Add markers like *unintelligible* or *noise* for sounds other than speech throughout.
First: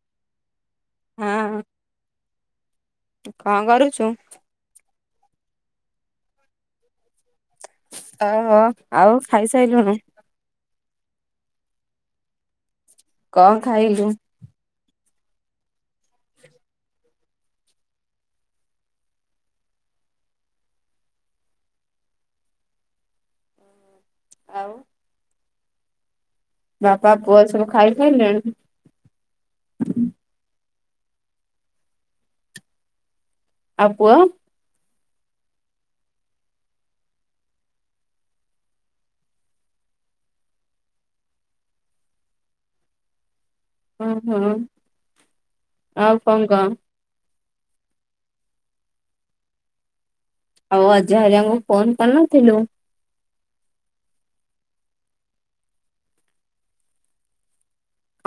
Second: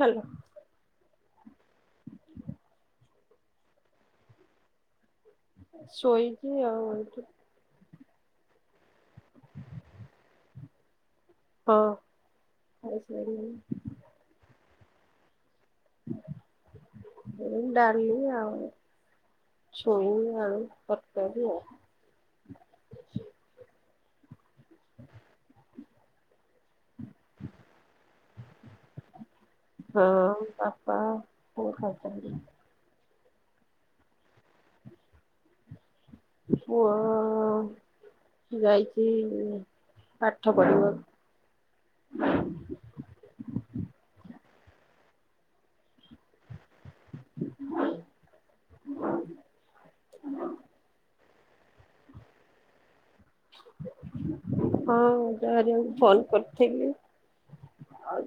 Hello. ହଁ କଣ କରୁଛୁ? ଶୋଇଛି ଆଉ। ଓହୋ ଆଉ ଖାଇସାରିଲୁଣି। ହଁ। କଣ ଖାଇଲୁ? ଏ ଡାଲି ଆଉ। ଛୁଇଁ ଆଳୁ ତରକାରୀ ଆଉ। ଆଉ ବାପା ପୁଅ ସବୁ ଖାଇସାଇଲେଣି। ହଁ ବାପା ପୁଅ ଖାଇ ସାଇଲେଣି। ଆଉ ପୁଅ। ପୁଅ ଯାଇଛି ପାଠ ପଢିବାକୁ। ଓହୋ ଆଉ କଣ କହ। ଆଉ ଅଜା ହେରିକାଙ୍କୁ ଫୋନ କରିନଥିଲୁ। ହଁ ଅଜା ହେରିକାଙ୍କୁ ଫୋନ୍ କରିଥିଲି।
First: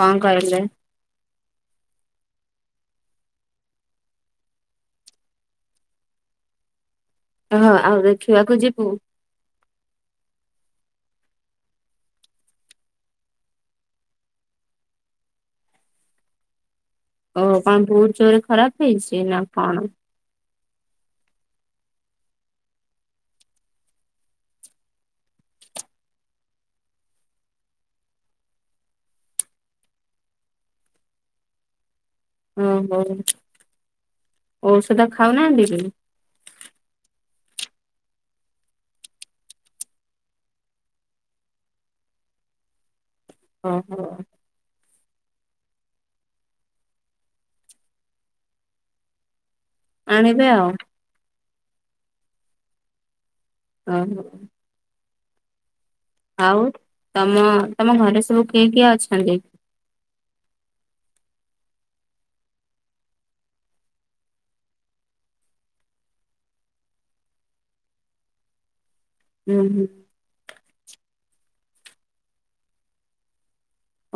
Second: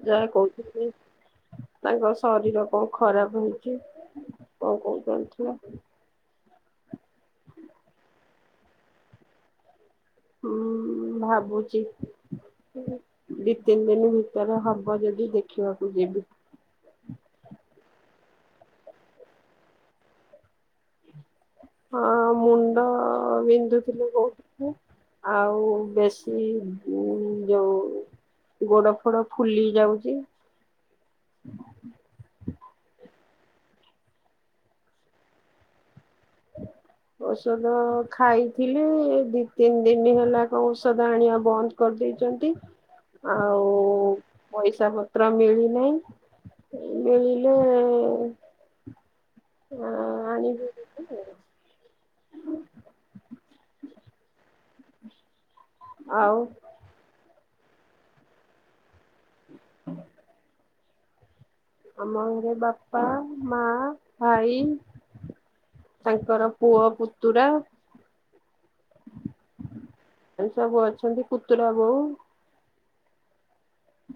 କଣ କହିଲେ? କୋଉଠି କି? ତାଙ୍କ ଶରୀର କଣ ଖରାପ ହେଇଛି କଁ *unintelligible* ହଁ ଆଉ ଦେଖିବାକୁ ଯିବୁ। ହୁଁ ଭାବୁଛି। ଦି ତିନି ଦିନ ଭିତରେ ହବ ଯଦି ଦେଖିବାକୁ ଯିବି। ଓ କଣ ବହୁତ ଜୋରେ ଖରାପ ହେଇଛି ନା କଣ। ହଁ ମୁଣ୍ଡବିନ୍ଧୁଥିଲି କହୁଥିଲେ। ଆଉ ବେଶୀ ଯୋଉ ଗୋଡ ଫୋଡ ଫୁଲି ଯାଉଛି। ଓହୋ ଔଷଧ ଖାଉନାହାନ୍ତିିକି? *unintelligible* ଔଷଧ ଖାଇଥିଲେ ଦି ତିନି ଦିନ ହେଲା କଣ ଔଷଧ ଆଣିବା ବନ୍ଦ କରିଦେଇଛନ୍ତି ଆଉ ଓହୋ। ପଇସା ପତ୍ର ମିଳି ନେଇଁ ମିଳିଲେ ଆଣିବେ ଆଣିବି ଆଉ। ଓହୋ। ଆଉ ତମ ତମ ଘରେ ସବୁ କିଏ କିଏ ଅଛନ୍ତି? ହଁ ଆମ ଘରେ ବାପା ମା ଭାଇ ତାଙ୍କର ପୁଅ ପୁତୁରା। ହୁଁ ହୁଁ। ଏ ସବୁ ଅଛନ୍ତି ପୁତୁରା ବୋଉ।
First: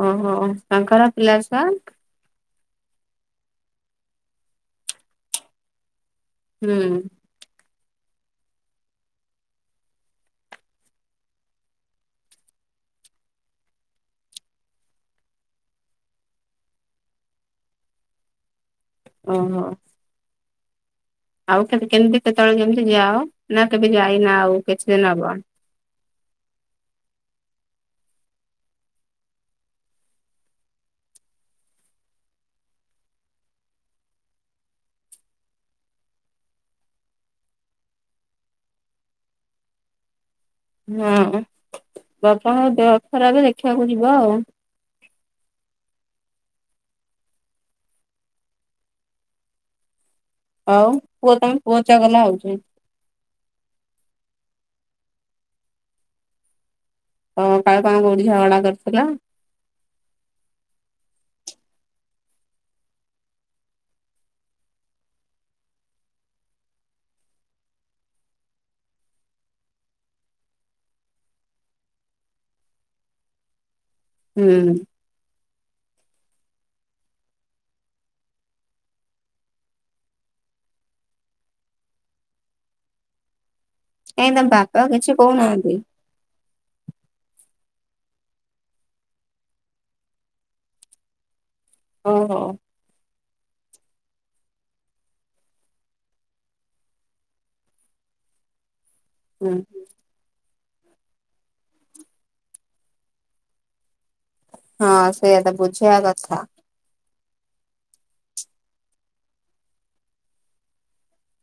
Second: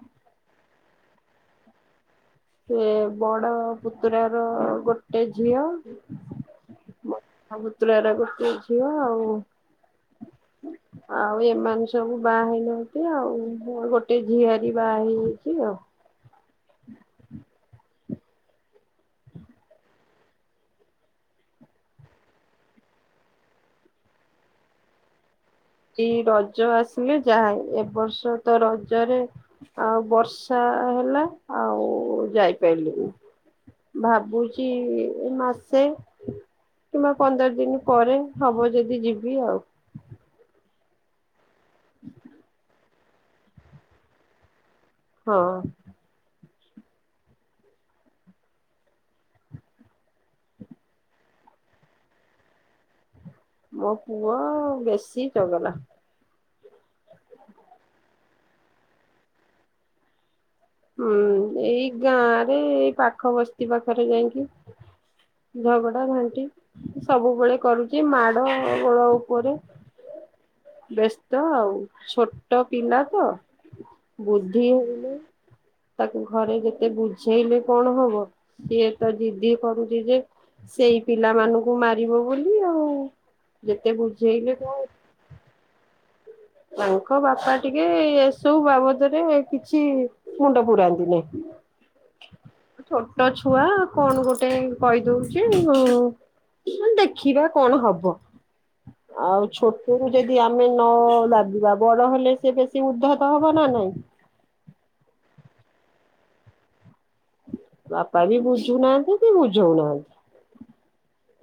ଓହୋ ତାଙ୍କର ପିଲାଛୁଆ? ସେ ବଡ ପୁତୁର ର ଗୋଟେ ଝିଅ ହୁଁ। *unintelligible* ବୁତୁରାର ଗୋଟେ ଝିଅ ଆଉ ଆଉ ଏମାନେ ସବୁ ବାହା ହେଇ ନାହାନ୍ତି ଆଉ ଗୋଟେ ଝିଆରୀ ବାହା ହେଇଯାଇଛି ଆଉ? ଓହୋ। ଆଉ କାଲି କେମିତି କେତେବେଳେ କେମିତି ଯାଅ ନା କେବେ ଯାଇନା ଆଉ କିଛି ଦିନ ହବ। କି ରଜ ଆସିଲେ ଯାଏ ଏ ବର୍ଷ ତ ରଜରେ ଆଉ ବର୍ଷା ହେଲା ଆଉ ଯାଇ ପାଇଲିନି। ଭାବୁଛି ଏ ମାସେ କିମ୍ବା ପନ୍ଦର ଦିନ ପରେ ହବ ଯଦି ଯିବି ଆଉ। ହଁ ବାପାଙ୍କ ଦେହ ଖରାପ ଦେଖିବାକୁ ଯିବ ଆଉ। ହଁ। ଆଉ ପୁଅ ତମ ପୁଅ ଚଗଲା ହଉଛି। ମୋ ପୁଅ ବେଶୀ ଚଗଲା। ହଁ *unintelligible* କରିଥିଲା। ହୁଁ ଏଇ ଗାଁରେ ଏଇ ପାଖ ବସ୍ତି ପାଖରେ ଯାଇକି ଝଗଡ଼ା ଘାଣ୍ଟି ସବୁବେଳେ କରୁଛି ମାଡ ଗୋଳ ଉପରେ ବ୍ୟସ୍ତ ଆଉ ଛୋଟ ପିଲା ତ ବୁଦ୍ଧି ହୁଁ ହେଇନି। ତାକୁ ଘରେ ଯେତେ ବୁଝେଇଲେ କଣ ହବ ସିଏ ତ ଜିଦି କରୁଛି ଯେ ସେଇ ପିଲାମାନଙ୍କୁ ମାରିବ ବୋଲି ଆଉ ଯେତେ କାଇଁ ତମ ବୁଝେଇଲେ କଣ ବାପା କିଛି କହୁନାହାନ୍ତି। ତାଙ୍କ ବାପା ଟିକେ ଏସବୁ ବାବଦରେ କିଛି ମୁଣ୍ଡା ପୁରାନ୍ତି ନେଇ ଓହୋ। ଛୋଟ ଛୁଆ କଣ ଗୋଟେ କହି ଦଉଛି ଓ ଦେଖିବା କଣ ହବ ହୁଁ ଆଉ ଛୋଟରୁୁ ଯଦି ଆମେ ନ ଲାଗିବା ବଡ ହେଲେ ସେ ବେଶୀ ଉଦ୍ଧତ ହବ ନା ନାଇଁ। ହଁ ସେୟା ତ ବୁଝେଇବା କଥା। ବାପା ବି ବୁଝୁ ନାହାନ୍ତି କି ବୁଝଉ ନାହାନ୍ତି।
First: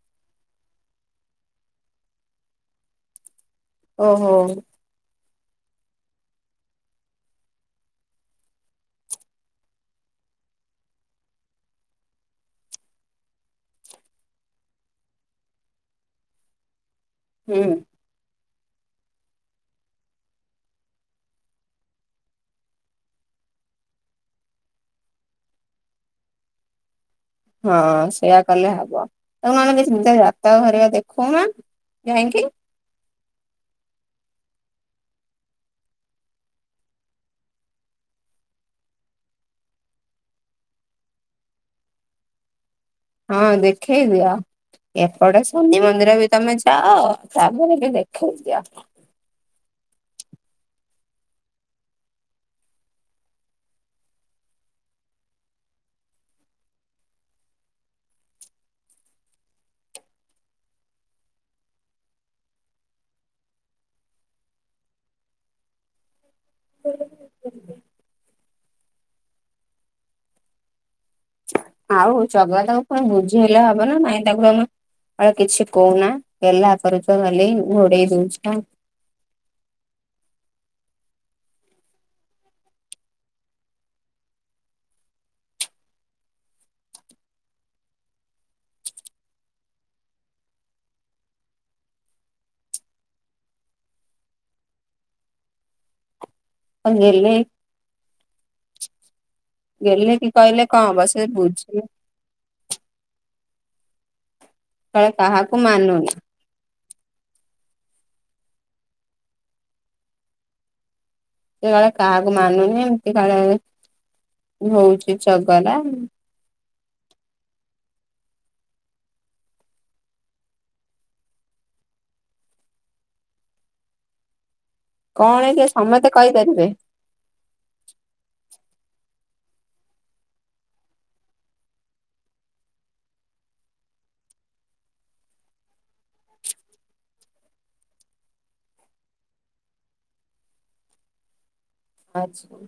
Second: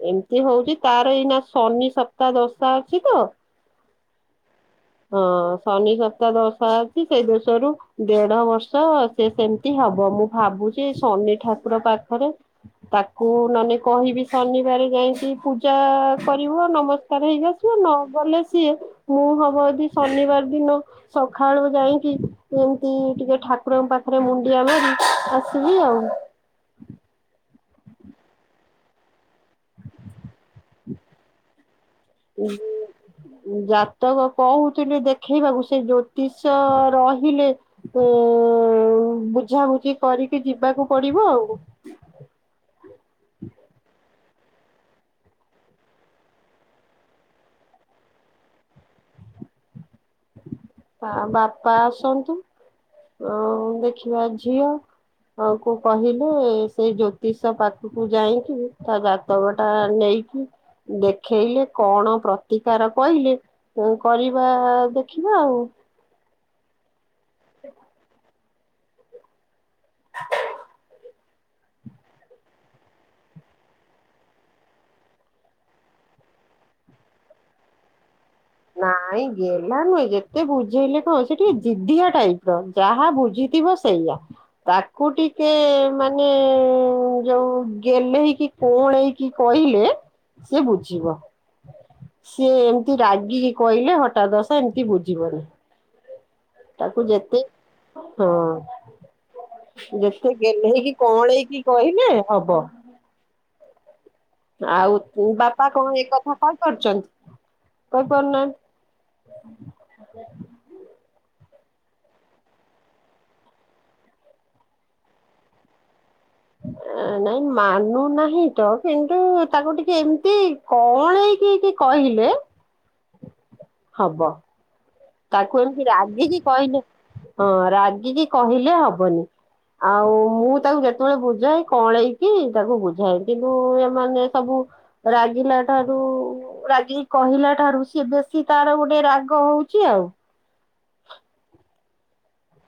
ଏମିତି ହଉଛିି ତାର ଏଇନା ଶନି ସପ୍ତା ଦଶା ଅଛି ତ ଓହୋ। ହଁ ଶନି ସପ୍ତାହ ଦଶା ଅଛି ସେଇ ଦେଶରୁ ଦେଢ ବର୍ଷ ସେ ସେମିତି ହବ ମୁଁ ଭାବୁଛି ଶନି ଠାକୁର ପାଖରେ ତାକୁ ନେଲେ କହିବି ଶନିବାର ଯାଇକି ପୂଜା କରିବୁ ଆ ନବ ହେଇକି ହୁଁ। ଆସିବ ନ ଗଲେ ସିଏ ମୁଁ ହବ ଯଦି ଶନିବାର ଦିନ ସକାଳୁ ଯାଇକି ଏମିତି ଟିକେ ଠାକୁରଙ୍କ ପାଖରେ ମୁଣ୍ଡିଆ ମାରି ଆସିବି ଆଉ। ହଁ ସେଇୟା କଲେ ହବ *unintelligible* ଦେଖଉନ ହୁଁ। ଜାତକ କହୁଥିଲେ ଦେଖେଇବାକୁ ସେ ଜ୍ୟୋତିଷ ରହିଲେ ହଁ ଆଉ ବୁଝା ବୁଝି କରିକି ଯିବାକୁ ପଡିବ ଆଉ। ହଁ, ଦେଖେଇ ଦିଅ ଏପଟେ ଶନି ମନ୍ଦିର ବି ତମେ ଯାଅ ତାପରେ ବି ଦେଖଇ ଦିଅ। ଆ ବାପା ଆସନ୍ତୁ ଅ ଦେଖିବା ଝିଅ ହଁ, ଆଙ୍କୁ କହିବୁ ସେଇ ଜ୍ୟୋତିଷ ପାଖକୁ ଯାଇକି ତା ବାପା ତକଟା ନେଇକି ଦେଖେଇଲେ କଣ ପ୍ରତିକାର କହିଲେ ହଉ କରିବା କେ ଦେଖିବା ଆଉ। ହେଲେ *inaudible* *inaudible* ଆଉ ଚଗଲା ଦାକୁ କହି ବୁଝେଇଲେ ହବ ନା, ନାଇଁ ତାକୁ ଆମ ଆ କିଛି କହୁନା, ହେଲା ଆଗ ପଛ ହେଲେ ଘୋଡେଇ ଦଉଛି କାଇଁ ନାଇଁ ଗେଲ୍ହା ନୁହେଁ, ଯେତେ ବୁଝେଇଲେ କଣ ସେ ଟିକେ ଜିଦିଆ ଟାଇପ ର, ଯାହା ବୁଝିଥିବ ସେଇଆ, ତାକୁ ଟିକେ ମାନେ ଯୋଉ ଗେଲେହି କି କଅଁଳେଇ କି କହିଲେ ସିଏ ବୁଝିବ, ସିଏ ଏମିତି ରାଗି ରାଗିକି କହିଲେ ହଠା ଦଷ୍ଟ ଏମିତି ବୁଝିବନି। ତାକୁ ଗେହ୍ଲେ ଯେତେ ହଁ। ଗେହ୍ଲେ କି ଯେତେ କହିଲେ କଣ ଗେଲେଇକି ହବ ସେ କଅଁଳେଇ କି ବୁଝିଲେ କହିଲେ ହବ। ଆଉ କାଳେ ତ କାହାକୁ ବାପା କଣ ଏ ମାନୁନି କଥା କହିପାରୁଛନ୍ତି, କହି ପାରୁ ନାହାନ୍ତି। ସେତବେଳେ କାହାକୁ ମାନୁନି, ଏମିତି କାଳେ ହଉଛି ଚଗଲା। *inaudible* ନାଇଁ ମାନୁନାହିଁ ତ କିନ୍ତୁ ତାକୁ ଟିକେ ଏମିତି କଣ ହେଇକି କଅଁଳେଇ କି କହିଲେ *inaudible* ହବ। କଣ ତାକୁ କି ଏମିତି ସମସ୍ତେ ରାଗିକି କହିପାରିବେ କହିଲେ, ହଁ ରାଗିକି କହିଲେ ହବନି। ଆଉ ମୁଁ ତାକୁ ଯେତେବେଳେ ବୁଝାଏ, କଅଁଳେଇତାକୁ ବୁଝାଏ କିନ୍ତୁ ଏମାନେ ସବୁ ରାଗିଲା ଠାରୁ ରାଗି କି କହିଲା ଠାରୁ, ସିଏ ବେଶୀ ତାର ଗୋଟେ ରାଗ ହଉଛି। ଛି ଆଉ। ଆଛା।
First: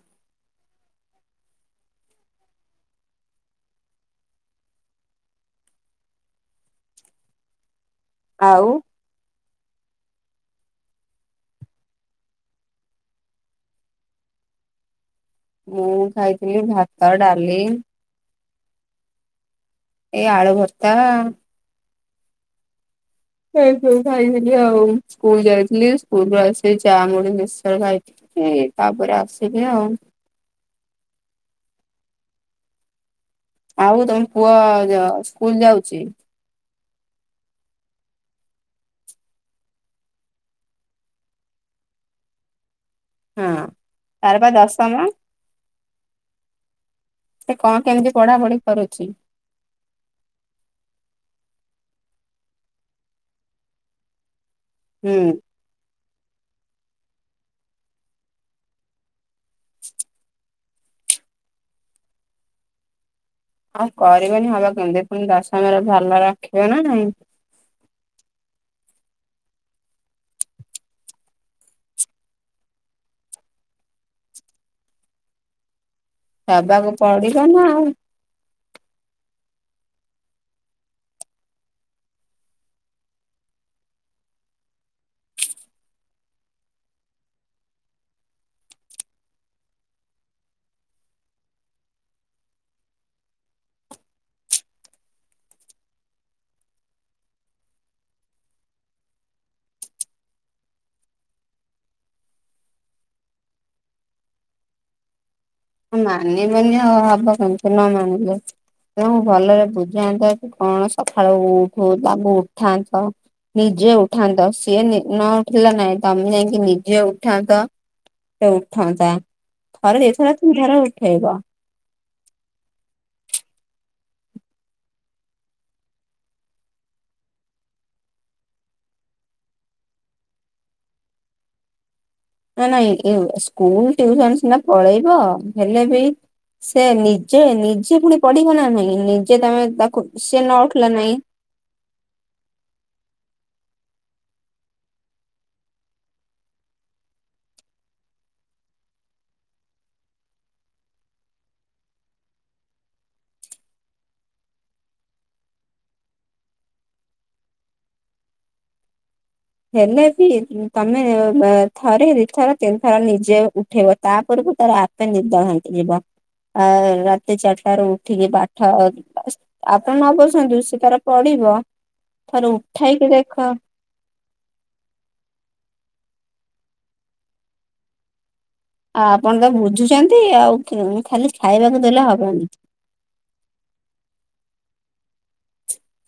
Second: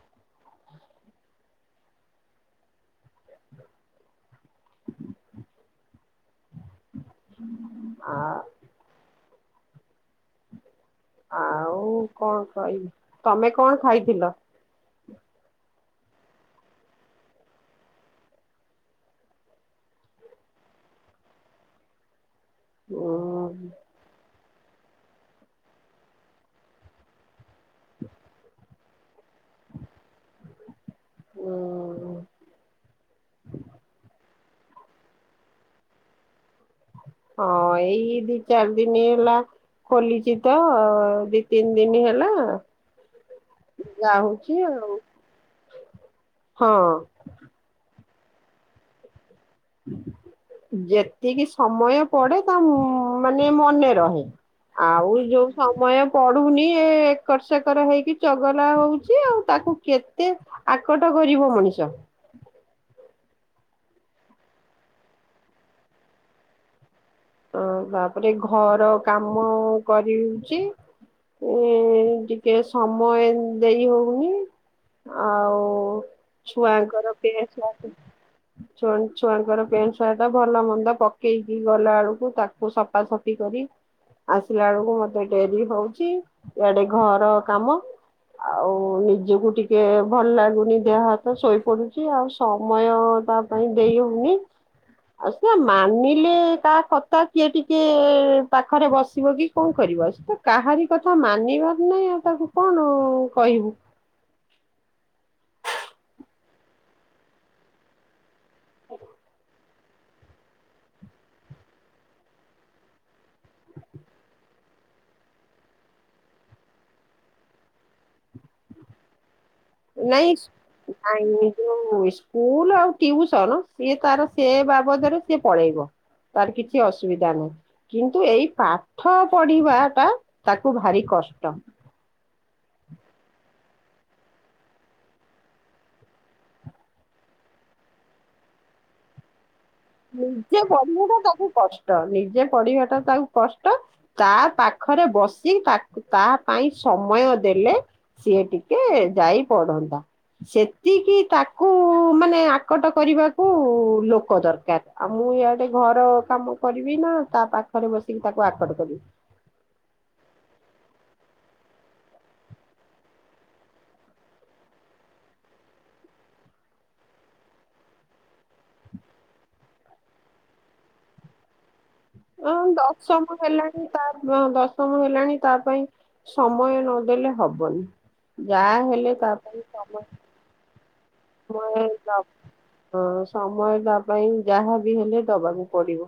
ଆ ଆଉ ଆଉ କଣ କହିବି? ତମେ କଣ ଖାଇଥିଲ? ମୁଁ ଖାଇଥିଲି ଭାତ, ଡାଲି ଏଇ ଆଳୁ ଭର୍ତ୍ତା। ଉଁ ଏଇ ଯୋଉ ଯାଇଥିଲି, ଆଉ ସ୍କୁଲ ଯାଇଥିଲି, ସ୍କୁଲ ରୁ ଆସି ଚା ମୁଡି ମିଶ୍ଚର୍ ଖାଇଥିଲି। ଏଇ ତା ପରେ ଆସିଲି ଆଉ। ହୁଁ ଉ ଆଉ ତମ ପୁଅ ସ୍କୁଲ ଯାଉଛି? ହଁ, ଏଇ ଦି ଚାରି ଦିନ ହେଲା। ଖୋଲିଛି ତ ଦି ତିନି ଦିନ ହେଲା। ହଁ। ତାର ବା ଯାଉଛି ଆଉ, ଦଶମ ହଁ। ସେ କଣ କେମିତି ପଢା ପଢି କରୁଛି? ଯେତିକି ସମୟ ପଢ଼େ, ତା ମାନେ ମନେ ରହେ। ଆଉ ହୁଁ। ଯୋଉ ସମୟ ପଢୁନି, ଏ ଏକର ସେକର ହେଇକି ଚଗଲା ହଉଛି ଆଉ ତାକୁ କେତେ ଆକଟ କରିବ ମଣିଷ। ଆଉ କରିବେନି ହବ କେମିତି? ପୁଣି ଦଶମରେ ଭଲ ରଖିବେ ନା ନାଇଁ। ଅ ତା ପରେ ଘର କାମ କରୁଚି। ଏ ଟିକେ ସମୟ ଦେଇ ହଉନି। ଆଉ ଦେବାକୁ ଛୁଆଙ୍କର ପଡିବ ପେଣ୍ଟ ନା ସାର୍ଟ ଆଉ। ଛୁ ଛୁଆଙ୍କର ପ୍ୟାଣ୍ଟ ସାର୍ଟ ଭଲ ମନ୍ଦ ପକେଇକି ଗଲା ଆଳୁ ତାକୁ ସଫାସଫି କରି ଆସିଲା ବେଳକୁ ମତେ ଡେରି ହଉଛି, ଇଆଡେ ଘର କାମ। ଆଉ ନିଜକୁ ଟିକେ ଭଲ ଲାଗୁନି ଦେହ ହାତ ଶୋଇପଡୁଛି ଆଉ, ସମୟ ତା ପାଇଁ ଦେଇ ହଉନି, ଆଉ ସେ ମାନିଲେ ତା ତା କିଏ ଟିକେ ପାଖରେ ବସିବ କି କଣ କରିବ ତ କାହାରି କଥା ମାନିବାର ନାହିଁ ଆଉ ତାକୁ କଣ କହିବୁ? ମାନିବେନି ଆଉ ହବ କେମିତି ନ ମାନିଲେ। ତ ଭଲରେ ବୁଝାନ୍ତ କି କଣ ସକାଳୁ ଉଠୁ ତାଙ୍କୁ ଉଠାନ୍ତ। ନିଜେ ଉଠାନ୍ତ ସିଏ ନ ଉଠିଲ ନାଇଁ ତମେ ଯାଇଁକି ନିଜେ ଉଠାନ୍ତ। ସେ ଉଠନ୍ତା ଥରେ ଏଥର। ଜାଣିନି। ଯୋଉ ସ୍କୁଲ ଆଉ ଟିୟୁସନ ସିଏ ତାର ସେ ବାବଦରେ ସିଏ ପଳେଇବ। ତାର କିଛି ଅସୁବିଧା ନାହିଁ। କିନ୍ତୁ ଏଇ ପାଠ ପଢିବା ଟା ତାକୁ ଭାରି କଷ୍ଟ। ନା ନାଇଁ ସ୍କୁଲ ଟୁୟୁସନ ସିନା ପଳେଇବ ହେଲେ ବି ସେ ନିଜେ ନିଜେ ପୁଣି ପଢିବ ନା ନହିଁ ନିଜେ ତମେ ତ ନିଜେ ପଢିବାଟା ତାକୁ କଷ୍ଟ ନିଜେ ପଢିବା ଟା ତାକୁ କଷ୍ଟ। ତା ପାଖରେ ବସି ତା ତା ପାଇଁ ସମୟ ଦେଲେ ସିଏ ଟିକେ ଯାଇ ପଢନ୍ତା। ସେତିକି ତାକୁ ମାନେ ଆକଟ କରିବାକୁ ଲୋକ ଦର କାର ଆଉ ମୁଁ ଇଆଡେ ଘର କାମ କରିବି ନା ତା ପାଖରେ ବସିକି ତାକୁ ଆକଟ କରିବି। ହେଲେ ବି ତମେ ଥରେ ଦିଥର ତିନିଥର ନିଜେ ଉଠେଇବ ତାପରେକୁ ତାର ଆ ନିଦ ଭାଙ୍ଗିଯିବ ଆ ରାତି ଚାରିଟାରୁ ଉଠିକି ପାଠ ଆପଣ ନ ବସନ୍ତୁ ସେ ତାର ପଢ଼ିବ ଅ ଥର ଉଠାଇକି ଦଶମ ଦେଖ। ହେଲାଣି ତା ଦଶମ ହେଲାଣି ତା ପାଇଁ ସମୟ ନଦେଲେ ହବନି। ଯାହା ଆ ହେଲେ ତା ଆପଣ ତ ପାଇଁ ସମୟ ବୁଝୁଛନ୍ତି ଆଉ ଖାଲି ସମୟ ଖାଇବାକୁ ଦେଲେ ନ ହବନି। ହଁ ସମୟ ତା ପାଇଁ ଯାହାବି ହେଲେ ଦବାକୁ ପଡିବ।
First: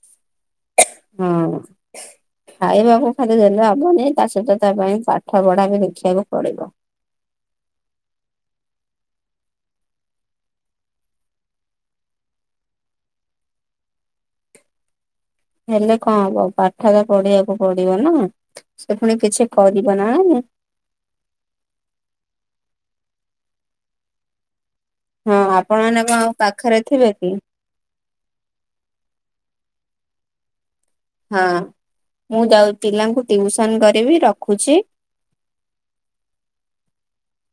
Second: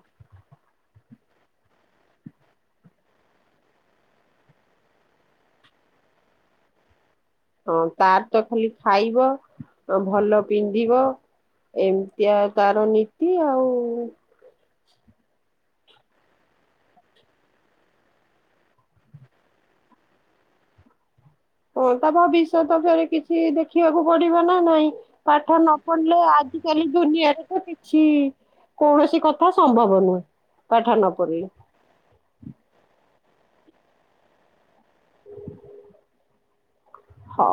ହୁଁ। ଖାଇବାକୁ ଖାଲି ଦେଲେ ହବନି ତା ସହିତ ତା ପାଇଁ ପାଠ ପଢା ବି ଦେଖିବାକୁ ପଡିବ। ହଁ ତାର ତ ଖାଲି ଖାଇବ ଭଲ ପିନ୍ଧିବ। ଏମିତିଆ ତାର ନୀତି ଆଉ। ହେଲେ କଣ ହବ ପାଠ ତ ପଢିବାକୁ ପଡିବ ନା ସେ ପୁଣି କିଛି କରିବ ନା। ହଁ ତା ଭବିଷ୍ୟତ ଫେରେ କିଛି ଦେଖିବାକୁ ପଡିବ ନା ନାଇଁ। ପାଠ ନ ଆପଣ ମାନେ ପଢିଲେ କଣ ଆଉ ପାଖରେ ଆଜିିକାଲି ଥିବେ କି? ଦୁନିଆରେ ତ କିଛି କୌଣସି କଥା ସମ୍ଭବ ନୁହେଁ ପାଠ ନ ହଁ ପଢିଲେ। ମୁଁ ଯାଉ ପିଲାଙ୍କୁ ଟିଉସନ କରିବି ରଖୁଛି। ହଁ।